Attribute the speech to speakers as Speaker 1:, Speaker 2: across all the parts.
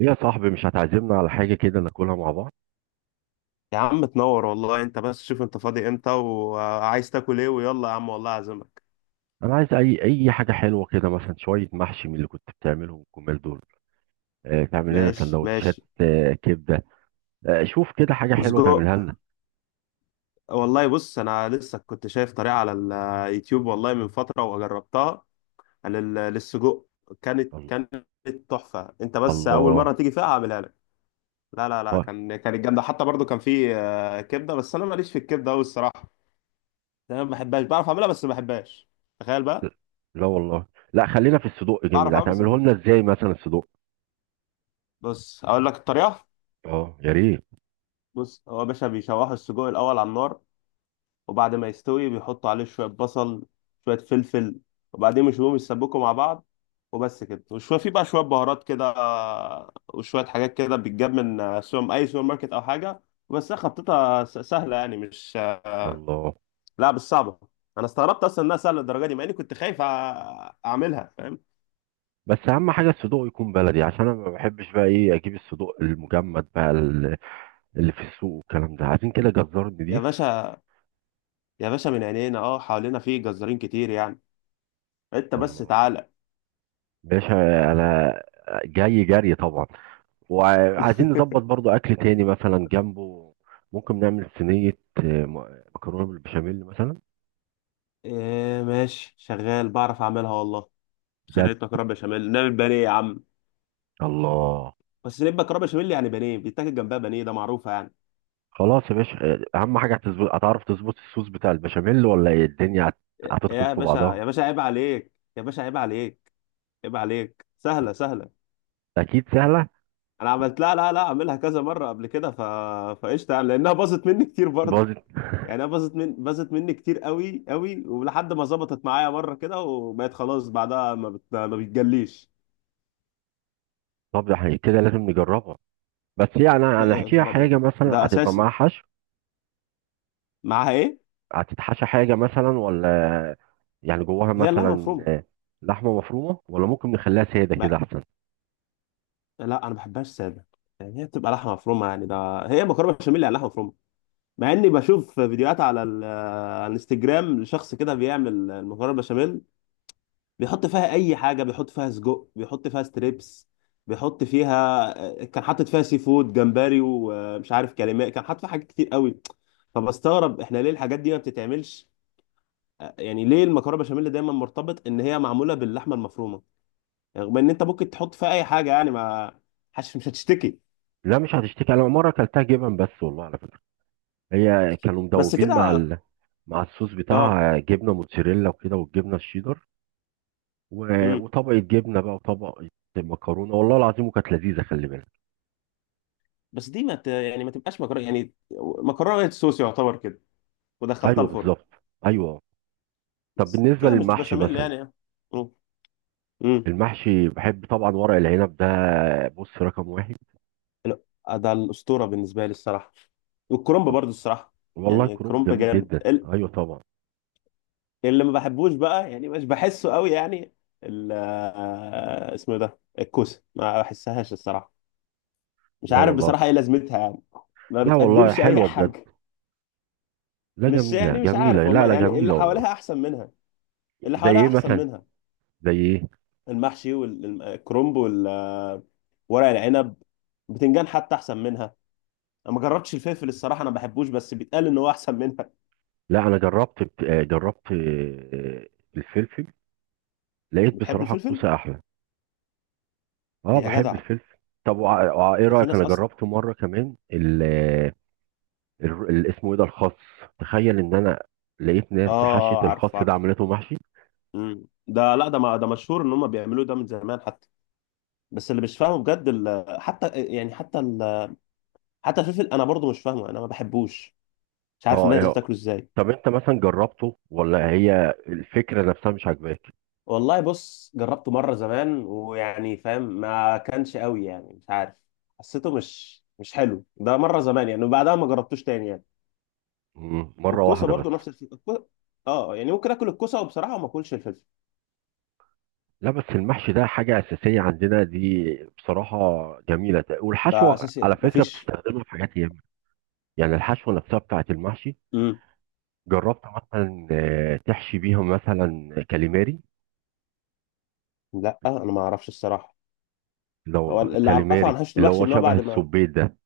Speaker 1: إيه يا صاحبي، مش هتعزمنا على حاجة كده ناكلها مع بعض؟
Speaker 2: يا عم تنور والله، انت بس شوف انت فاضي امتى وعايز تاكل ايه، ويلا يا عم والله اعزمك.
Speaker 1: أنا عايز أي حاجة حلوة كده، مثلا شوية محشي من اللي كنت بتعملهم الجمال دول. تعمل لنا
Speaker 2: ماشي، ماشي.
Speaker 1: سندوتشات، كبدة. شوف كده حاجة حلوة
Speaker 2: وسجق.
Speaker 1: تعملها لنا.
Speaker 2: والله بص، انا لسه كنت شايف طريقة على اليوتيوب والله من فترة وجربتها على للسجق. كانت
Speaker 1: الله.
Speaker 2: كانت تحفة، انت بس اول مرة
Speaker 1: الله.
Speaker 2: تيجي فيها هعملها لك. لا، لا، لا،
Speaker 1: طيب.
Speaker 2: كانت جامدة حتى برضو، كان في كبدة، بس انا ماليش في الكبدة قوي الصراحة. انا ما بحبهاش، بعرف اعملها بس ما بحبهاش. تخيل بقى.
Speaker 1: لا والله. لا، خلينا في الصدوق. جميل،
Speaker 2: بعرف اعملها بس ما
Speaker 1: هتعمله
Speaker 2: بحبهاش.
Speaker 1: لنا إزاي مثلا الصدوق؟
Speaker 2: بص، اقول لك الطريقة.
Speaker 1: أه، يا ريت.
Speaker 2: بص، هو يا باشا بيشوحوا السجق الاول على النار، وبعد ما يستوي بيحطوا عليه شوية بصل، شوية فلفل، وبعدين يشوفوهم يسبكوا مع بعض. وبس كده، وشوية في بقى شوية بهارات كده، وشوية حاجات كده بتجاب من أي سوبر ماركت أو حاجة. بس هي خطتها سهلة يعني، مش
Speaker 1: الله.
Speaker 2: لا، مش صعبة. أنا استغربت أصلا إنها سهلة للدرجة دي، مع إني كنت خايف أعملها، فاهم؟
Speaker 1: بس أهم حاجة الصدوق يكون بلدي، عشان أنا ما بحبش بقى إيه، أجيب الصدوق المجمد بقى اللي في السوق والكلام ده. عايزين كده جزار
Speaker 2: يا
Speaker 1: نضيف.
Speaker 2: باشا، يا باشا، من عينينا. حوالينا في جزارين كتير يعني. أنت بس
Speaker 1: الله.
Speaker 2: تعالى.
Speaker 1: باشا. انا جاي جري طبعا. وعايزين نظبط برضو اكل تاني مثلا جنبه. ممكن نعمل صينية مكرونة بالبشاميل مثلا.
Speaker 2: إيه ماشي، شغال، بعرف أعملها والله.
Speaker 1: بجد.
Speaker 2: صينية مكرونة بشاميل، نعمل بانيه يا عم.
Speaker 1: الله.
Speaker 2: بس نبقى كرامة بشاميل يعني، بانيه بيتاكل جنبها، بانيه ده معروفة يعني.
Speaker 1: خلاص يا باشا. اهم حاجة هتظبط، هتعرف تظبط الصوص بتاع البشاميل ولا ايه الدنيا هتدخل
Speaker 2: يا
Speaker 1: في
Speaker 2: باشا،
Speaker 1: بعضها؟
Speaker 2: يا باشا عيب عليك. يا باشا عيب عليك. عيب عليك، سهلة سهلة.
Speaker 1: اكيد سهلة.
Speaker 2: انا لا، لا، لا، اعملها كذا مرة قبل كده، فقشطة يعني، لانها باظت مني كتير برضه.
Speaker 1: باظت.
Speaker 2: يعني انا باظت مني كتير قوي قوي، ولحد ما ظبطت معايا مرة كده وبقت خلاص، بعدها ما بتجليش.
Speaker 1: طب ده احنا كده لازم نجربها. بس يعني
Speaker 2: لا، يا
Speaker 1: هنحكيها
Speaker 2: نهار
Speaker 1: حاجة
Speaker 2: ابيض.
Speaker 1: مثلا
Speaker 2: ده
Speaker 1: هتبقى
Speaker 2: اساسي.
Speaker 1: معاها حشو؟
Speaker 2: معاها ايه؟
Speaker 1: هتتحشى حاجة مثلا، ولا يعني جواها
Speaker 2: هي اللحمة
Speaker 1: مثلا
Speaker 2: مفرومة.
Speaker 1: لحمة مفرومة، ولا ممكن نخليها سادة كده
Speaker 2: ما...
Speaker 1: أحسن؟
Speaker 2: لا، انا ما بحبهاش سادة. يعني هي بتبقى لحمة مفرومة، يعني ده هي مكرونة بشاميل يعني لحمة مفرومة. مع اني بشوف فيديوهات على الانستجرام لشخص كده بيعمل المكرونه بشاميل، بيحط فيها اي حاجه، بيحط فيها سجق، بيحط فيها ستريبس، بيحط فيها آه، كان حاطط فيها سي فود جمبري، ومش عارف كلمات، كان حاطط فيها حاجات كتير قوي. فبستغرب احنا ليه الحاجات دي ما بتتعملش. يعني ليه المكرونه بشاميل دايما مرتبط ان هي معموله باللحمه المفرومه؟ يعني رغم ان انت ممكن تحط فيها اي حاجه، يعني ما حش مش هتشتكي.
Speaker 1: لا مش هتشتكي. أنا مرة أكلتها جبن بس، والله على فكرة. هي كانوا
Speaker 2: بس
Speaker 1: مدوبين مع
Speaker 2: كده.
Speaker 1: ال... مع الصوص
Speaker 2: اه.
Speaker 1: بتاعها، جبنة موتزاريلا وكده، والجبنة الشيدر، و...
Speaker 2: امم.
Speaker 1: وطبقة جبنة بقى وطبقة مكرونة، والله العظيم، وكانت لذيذة، خلي بالك.
Speaker 2: بس دي ما ت... يعني ما تبقاش مكرونه يعني، مكرونه وايت صوص يعتبر كده، ودخلتها
Speaker 1: أيوه
Speaker 2: الفرن.
Speaker 1: بالظبط. أيوه. طب
Speaker 2: بس
Speaker 1: بالنسبة
Speaker 2: كده مش
Speaker 1: للمحشي
Speaker 2: بشاميل
Speaker 1: مثلا،
Speaker 2: يعني. امم. امم.
Speaker 1: المحشي بحب طبعا ورق العنب ده، بص، رقم واحد.
Speaker 2: لا، ده الاسطوره بالنسبه لي الصراحه. والكرنب
Speaker 1: بالظبط.
Speaker 2: برضو الصراحه.
Speaker 1: والله
Speaker 2: يعني
Speaker 1: كرنب
Speaker 2: الكرنب
Speaker 1: جميل
Speaker 2: جامد،
Speaker 1: جدا. أيوه طبعا.
Speaker 2: اللي ما بحبوش بقى يعني مش بحسه قوي يعني. ال... آه، اسمه ده الكوسه، ما بحسهاش الصراحه. مش
Speaker 1: لا
Speaker 2: عارف
Speaker 1: والله.
Speaker 2: بصراحه ايه لازمتها يعني. ما
Speaker 1: لا والله،
Speaker 2: بتقدمش اي
Speaker 1: حلوة بجد.
Speaker 2: حاجه.
Speaker 1: لا،
Speaker 2: مش،
Speaker 1: جميلة
Speaker 2: يعني مش عارف
Speaker 1: جميلة، لا
Speaker 2: والله،
Speaker 1: لا،
Speaker 2: يعني اللي
Speaker 1: جميلة والله.
Speaker 2: حواليها احسن منها. اللي
Speaker 1: زي
Speaker 2: حواليها
Speaker 1: ايه
Speaker 2: احسن
Speaker 1: مثلا؟
Speaker 2: منها.
Speaker 1: زي ايه؟
Speaker 2: المحشي والكرنب والورق العنب. بتنجان حتى احسن منها. انا ما جربتش الفلفل الصراحه، انا ما بحبوش، بس بيتقال ان هو احسن منها.
Speaker 1: لا انا جربت جربت الفلفل. لقيت
Speaker 2: بتحب
Speaker 1: بصراحة
Speaker 2: الفلفل؟
Speaker 1: الكوسة احلى. اه،
Speaker 2: يا
Speaker 1: بحب
Speaker 2: جدع.
Speaker 1: الفلفل. طب ايه
Speaker 2: ده في
Speaker 1: رأيك،
Speaker 2: ناس
Speaker 1: انا
Speaker 2: اصلا.
Speaker 1: جربت مرة كمان ال آه، ال- ال- اسمه ايه ده، الخس. تخيل ان انا لقيت
Speaker 2: اه،
Speaker 1: ناس
Speaker 2: اه،
Speaker 1: حشت
Speaker 2: عارف
Speaker 1: الخس ده،
Speaker 2: عارف.
Speaker 1: عملته محشي.
Speaker 2: مم. ده، لا ده، ما ده مشهور ان هم بيعملوه ده من زمان حتى. بس اللي مش فاهمه بجد حتى يعني حتى حتى الفلفل، انا برضو مش فاهمه، انا ما بحبوش. مش عارف
Speaker 1: اه،
Speaker 2: الناس
Speaker 1: ايه.
Speaker 2: بتاكله ازاي.
Speaker 1: طب انت مثلا جربته، ولا هي الفكرة نفسها مش عاجباك؟
Speaker 2: والله بص، جربته مرة زمان، ويعني فاهم، ما كانش قوي يعني، مش عارف. حسيته مش حلو، ده مرة زمان يعني، وبعدها ما جربتوش تاني يعني.
Speaker 1: مرة
Speaker 2: والكوسة
Speaker 1: واحدة بس.
Speaker 2: برضو نفس الفكرة، اه، يعني ممكن اكل الكوسة، وبصراحة ما اكلش الفلفل.
Speaker 1: لا، بس المحشي ده حاجة أساسية عندنا دي، بصراحة. جميلة،
Speaker 2: ده
Speaker 1: والحشوة
Speaker 2: اساسي،
Speaker 1: على
Speaker 2: ما
Speaker 1: فكرة
Speaker 2: فيش.
Speaker 1: بتستخدمها في حاجات ياما. يعني الحشوة نفسها بتاعة المحشي،
Speaker 2: امم.
Speaker 1: جربت مثلا تحشي بيهم مثلا كاليماري؟
Speaker 2: لا، انا ما اعرفش الصراحة.
Speaker 1: لا
Speaker 2: هو
Speaker 1: والله،
Speaker 2: اللي اعرفه عن
Speaker 1: الكاليماري
Speaker 2: حشو
Speaker 1: اللي
Speaker 2: الوحش
Speaker 1: هو
Speaker 2: ان هو
Speaker 1: شبه
Speaker 2: بعد ما.
Speaker 1: السبيت ده.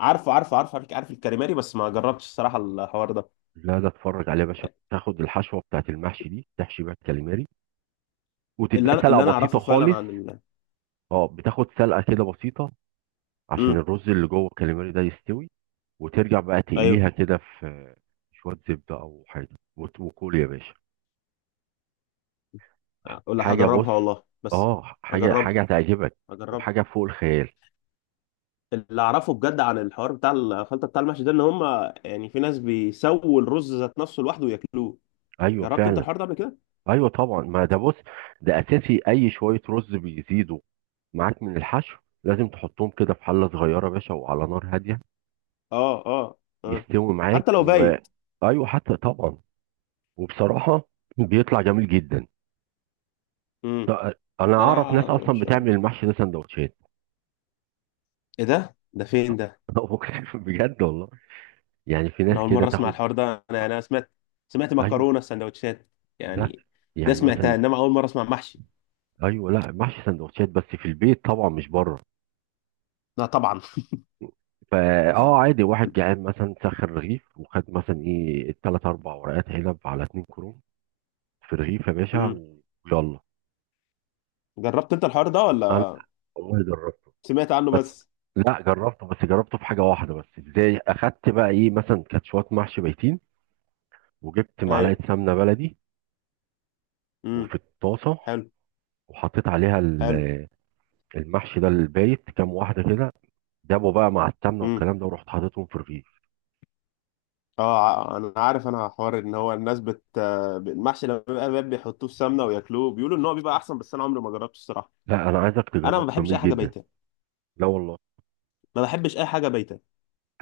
Speaker 2: عارف الكاليماري، بس ما جربتش الصراحة الحوار ده.
Speaker 1: لا، ده اتفرج عليه يا باشا. بتاخد الحشوة بتاعة المحشي دي، تحشي بيها الكاليماري،
Speaker 2: اللي
Speaker 1: وتديها
Speaker 2: انا
Speaker 1: سلقة
Speaker 2: اللي انا
Speaker 1: بسيطة
Speaker 2: اعرفه فعلا
Speaker 1: خالص.
Speaker 2: عن.
Speaker 1: اه، بتاخد سلقة كده بسيطة، عشان
Speaker 2: امم.
Speaker 1: الرز اللي جوه الكاليماري ده يستوي. وترجع بقى
Speaker 2: ايوه.
Speaker 1: تقليها كده في شوية زبدة أو حاجة. وكل يا باشا
Speaker 2: ولا
Speaker 1: حاجة. بص،
Speaker 2: هجربها والله، بس.
Speaker 1: اه، حاجة
Speaker 2: هجربها.
Speaker 1: حاجة هتعجبك،
Speaker 2: هجربها.
Speaker 1: وحاجة فوق الخيال.
Speaker 2: اللي اعرفه بجد عن الحوار بتاع الخلطه بتاع المحشي ده، ان هم يعني في ناس بيسووا الرز ذات نفسه لوحده وياكلوه.
Speaker 1: أيوه
Speaker 2: جربت انت
Speaker 1: فعلا.
Speaker 2: الحوار ده قبل كده؟
Speaker 1: أيوه طبعا، ما ده بص، ده أساسي. أي شوية رز بيزيدوا معاك من الحشو، لازم تحطهم كده في حلة صغيرة يا باشا وعلى نار هادية،
Speaker 2: اه، اه، اه.
Speaker 1: يستوي معاك.
Speaker 2: حتى لو
Speaker 1: و
Speaker 2: بايت.
Speaker 1: أيوه حتى طبعا. وبصراحة بيطلع جميل جدا.
Speaker 2: امم.
Speaker 1: أنا أعرف ناس
Speaker 2: انا
Speaker 1: أصلا
Speaker 2: مش عارف.
Speaker 1: بتعمل المحشي ده سندوتشات.
Speaker 2: ايه ده فين ده؟
Speaker 1: بجد والله. يعني في
Speaker 2: انا
Speaker 1: ناس
Speaker 2: اول
Speaker 1: كده
Speaker 2: مره اسمع
Speaker 1: تاخد.
Speaker 2: الحوار ده، انا يعني انا سمعت
Speaker 1: ايوه.
Speaker 2: مكرونه سندوتشات.
Speaker 1: لا
Speaker 2: يعني. ده
Speaker 1: يعني
Speaker 2: سمعتها،
Speaker 1: مثلا،
Speaker 2: انما اول مره اسمع محشي.
Speaker 1: ايوه. لا، محشي سندوتشات بس في البيت طبعا مش بره.
Speaker 2: لا، طبعا.
Speaker 1: فا عادي، واحد جعان مثلا سخن رغيف، وخد مثلا ايه التلات اربع ورقات عنب على اتنين كروم في رغيف يا باشا
Speaker 2: امم.
Speaker 1: ويلا.
Speaker 2: جربت انت الحوار ده
Speaker 1: انا،
Speaker 2: ولا؟
Speaker 1: والله جربت.
Speaker 2: سمعت عنه
Speaker 1: بس
Speaker 2: بس.
Speaker 1: لا، جربته. بس جربته في حاجه واحده بس. ازاي؟ اخدت بقى ايه مثلا، كانت شويه محشي بيتين، وجبت
Speaker 2: ايوه.
Speaker 1: معلقه سمنه بلدي
Speaker 2: امم.
Speaker 1: وفي الطاسه،
Speaker 2: حلو.
Speaker 1: وحطيت عليها
Speaker 2: حلو.
Speaker 1: المحشي ده البايت كام واحده كده. جابوا بقى مع السمنه
Speaker 2: امم.
Speaker 1: والكلام ده، ورحت حاططهم في الرغيف.
Speaker 2: اه، انا عارف، انا حوار ان هو الناس بت آه، المحشي لما بيبقى باب بيحطوه في سمنه وياكلوه، بيقولوا ان هو بيبقى احسن، بس انا عمري ما جربته الصراحه.
Speaker 1: لا انا عايزك
Speaker 2: انا ما
Speaker 1: تجربه،
Speaker 2: بحبش اي
Speaker 1: جميل
Speaker 2: حاجه
Speaker 1: جدا.
Speaker 2: بايته.
Speaker 1: لا والله،
Speaker 2: ما بحبش اي حاجه بايته.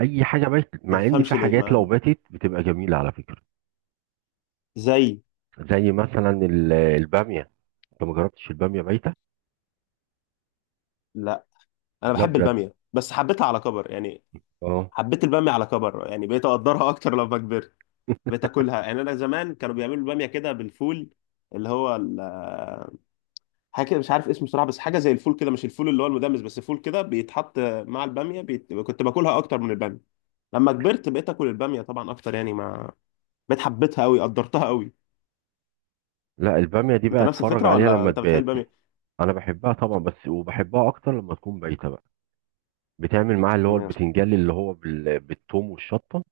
Speaker 1: اي حاجه باتت،
Speaker 2: ما
Speaker 1: مع ان في
Speaker 2: تفهمش ليه، ما
Speaker 1: حاجات لو
Speaker 2: يعني.
Speaker 1: باتت بتبقى جميله على فكره.
Speaker 2: زي.
Speaker 1: زي مثلا الباميه، انت ما جربتش الباميه بايته؟
Speaker 2: لا، انا
Speaker 1: لا
Speaker 2: بحب
Speaker 1: بجد.
Speaker 2: الباميه، بس حبيتها على كبر يعني.
Speaker 1: اه.
Speaker 2: حبيت الباميه على كبر يعني، بقيت اقدرها اكتر لما كبرت. بقيت اكلها، يعني انا زمان كانوا بيعملوا الباميه كده بالفول، اللي هو حاجه كده مش عارف اسمه صراحه، بس حاجه زي الفول كده، مش الفول اللي هو المدمس، بس فول كده بيتحط مع الباميه، كنت باكلها اكتر من الباميه. لما كبرت بقيت اكل الباميه طبعا اكتر، يعني ما بقيت حبيتها قوي، قدرتها قوي.
Speaker 1: لا الباميه دي
Speaker 2: انت
Speaker 1: بقى
Speaker 2: نفس
Speaker 1: اتفرج
Speaker 2: الفكره
Speaker 1: عليها
Speaker 2: ولا
Speaker 1: لما
Speaker 2: انت بتحب
Speaker 1: تبات.
Speaker 2: الباميه؟
Speaker 1: انا بحبها طبعا، بس وبحبها اكتر لما تكون بايته بقى. بتعمل معاها اللي هو
Speaker 2: مم.
Speaker 1: البتنجان اللي هو بال... بالثوم والشطه.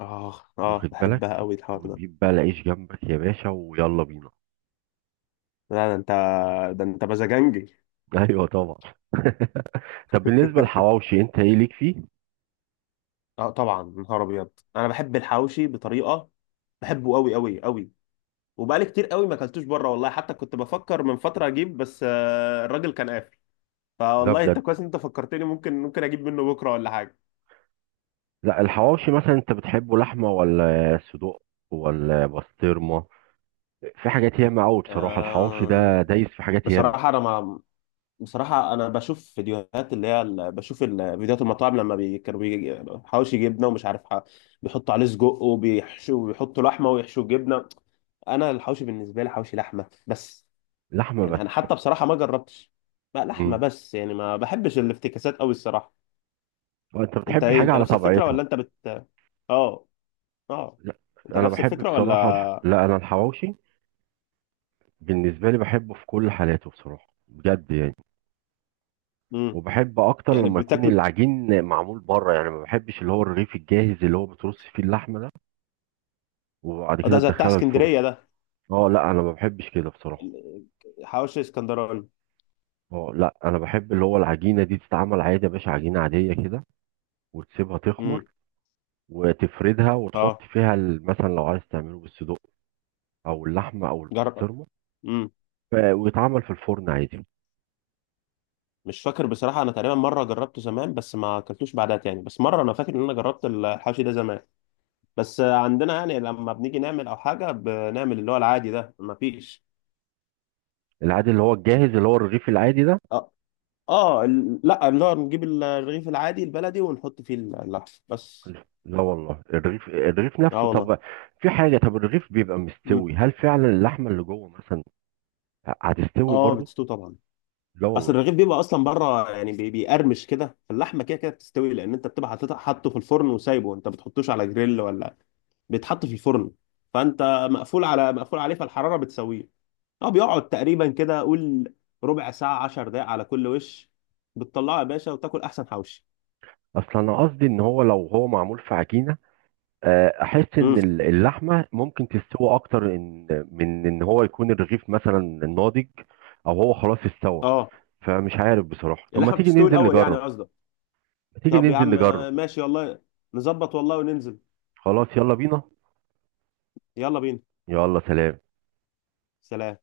Speaker 2: اه، اه،
Speaker 1: واخد
Speaker 2: بحبها
Speaker 1: بالك؟
Speaker 2: قوي الحوار ده.
Speaker 1: وتجيب بقى العيش جنبك يا باشا، ويلا بينا.
Speaker 2: لا، ده انت. ده انت مزاجنجي.
Speaker 1: ايوه طبعا. طب بالنسبة للحواوشي انت ايه ليك فيه؟
Speaker 2: اه، طبعا نهار ابيض، انا بحب الحواوشي بطريقه. بحبه قوي قوي قوي. وبقالي كتير قوي ما اكلتوش بره والله، حتى كنت بفكر من فتره اجيب، بس الراجل كان قافل.
Speaker 1: لا
Speaker 2: فوالله انت
Speaker 1: بجد.
Speaker 2: كويس إن انت فكرتني، ممكن اجيب منه بكره ولا حاجه.
Speaker 1: لا، الحواوشي مثلا انت بتحبه لحمة، ولا صدوق، ولا بسطرمة؟ في حاجات ياما قوي بصراحة، الحواوشي
Speaker 2: آه.
Speaker 1: ده دايس في حاجات ياما.
Speaker 2: بصراحه انا ما بصراحة أنا بشوف فيديوهات، فيديوهات المطاعم، حواوشي جبنة، ومش عارف بيحطوا عليه سجق، وبيحشوا وبيحطوا لحمة ويحشوا جبنة. أنا الحواوشي بالنسبة لي حواوشي لحمة بس.
Speaker 1: لحمة
Speaker 2: يعني
Speaker 1: بس.
Speaker 2: أنا حتى بصراحة ما جربتش بقى، لحمة
Speaker 1: امم.
Speaker 2: بس يعني، ما بحبش الافتكاسات أوي الصراحة.
Speaker 1: وانت
Speaker 2: أنت
Speaker 1: بتحب
Speaker 2: إيه؟
Speaker 1: الحاجة
Speaker 2: أنت
Speaker 1: على
Speaker 2: نفس الفكرة
Speaker 1: طبيعتها.
Speaker 2: ولا أنت آه آه
Speaker 1: لا
Speaker 2: أنت
Speaker 1: انا
Speaker 2: نفس
Speaker 1: بحب
Speaker 2: الفكرة ولا؟
Speaker 1: بصراحة الح... لا انا الحواوشي بالنسبة لي بحبه في كل حالاته بصراحة بجد يعني.
Speaker 2: مم.
Speaker 1: وبحب اكتر
Speaker 2: يعني
Speaker 1: لما يكون
Speaker 2: بتاكل.
Speaker 1: العجين معمول بره، يعني ما بحبش اللي هو الرغيف الجاهز اللي هو بترص فيه اللحمة ده، وبعد
Speaker 2: آه،
Speaker 1: كده
Speaker 2: ده زي بتاع
Speaker 1: تدخلها الفرن.
Speaker 2: اسكندرية ده.
Speaker 1: اه لا، انا ما بحبش كده بصراحة.
Speaker 2: ال- حواوشي اسكندراني.
Speaker 1: اه لا، انا بحب اللي هو العجينه دي تتعمل عادي يا باشا، عجينه عاديه كده، وتسيبها تخمر،
Speaker 2: امم.
Speaker 1: وتفردها، وتحط
Speaker 2: آه.
Speaker 1: فيها مثلا لو عايز تعمله بالصدق، او اللحمه، او
Speaker 2: جرب.
Speaker 1: البسطرمه.
Speaker 2: امم.
Speaker 1: ويتعمل في الفرن عادي.
Speaker 2: مش فاكر بصراحة، أنا تقريبا مرة جربته زمان، بس ما أكلتوش بعدها تاني، بس مرة أنا فاكر إن أنا جربت الحوشي ده زمان. بس عندنا يعني، لما بنيجي نعمل أو حاجة، بنعمل اللي هو العادي ده، ما فيش.
Speaker 1: العادي اللي هو الجاهز اللي هو الرغيف العادي ده؟
Speaker 2: آه، آه، لا، اللي هو نجيب الرغيف العادي البلدي ونحط فيه اللحم بس.
Speaker 1: لا والله، الرغيف الرغيف نفسه.
Speaker 2: آه والله.
Speaker 1: طب في حاجه، طب الرغيف بيبقى
Speaker 2: مم.
Speaker 1: مستوي، هل فعلا اللحمه اللي جوه مثلا هتستوي
Speaker 2: آه،
Speaker 1: برضو؟
Speaker 2: بتستوي طبعا.
Speaker 1: لا
Speaker 2: أصل
Speaker 1: والله.
Speaker 2: الرغيف بيبقى أصلا بره يعني، بيقرمش كده، اللحمة كده كده بتستوي، لأن أنت بتبقى حاطه في الفرن وسايبه، أنت بتحطوش على جريل ولا؟ بيتحط في الفرن. فأنت مقفول عليه، فالحرارة بتسويه. اه، بيقعد تقريبا كده، قول ربع ساعة، 10 دقايق على كل وش، بتطلعه يا باشا وتاكل احسن حوشي.
Speaker 1: اصل انا قصدي ان هو لو هو معمول في عجينه، احس ان
Speaker 2: امم.
Speaker 1: اللحمه ممكن تستوى اكتر، إن من ان هو يكون الرغيف مثلا ناضج، او هو خلاص استوى.
Speaker 2: اه.
Speaker 1: فمش عارف بصراحه، طب ما
Speaker 2: اللحمة
Speaker 1: تيجي
Speaker 2: بتستوي
Speaker 1: ننزل
Speaker 2: الاول يعني
Speaker 1: نجرب،
Speaker 2: قصدك؟
Speaker 1: ما تيجي
Speaker 2: طب يا
Speaker 1: ننزل
Speaker 2: عم،
Speaker 1: نجرب.
Speaker 2: ماشي والله، نظبط والله وننزل.
Speaker 1: خلاص يلا بينا.
Speaker 2: يلا بينا.
Speaker 1: يلا سلام.
Speaker 2: سلام.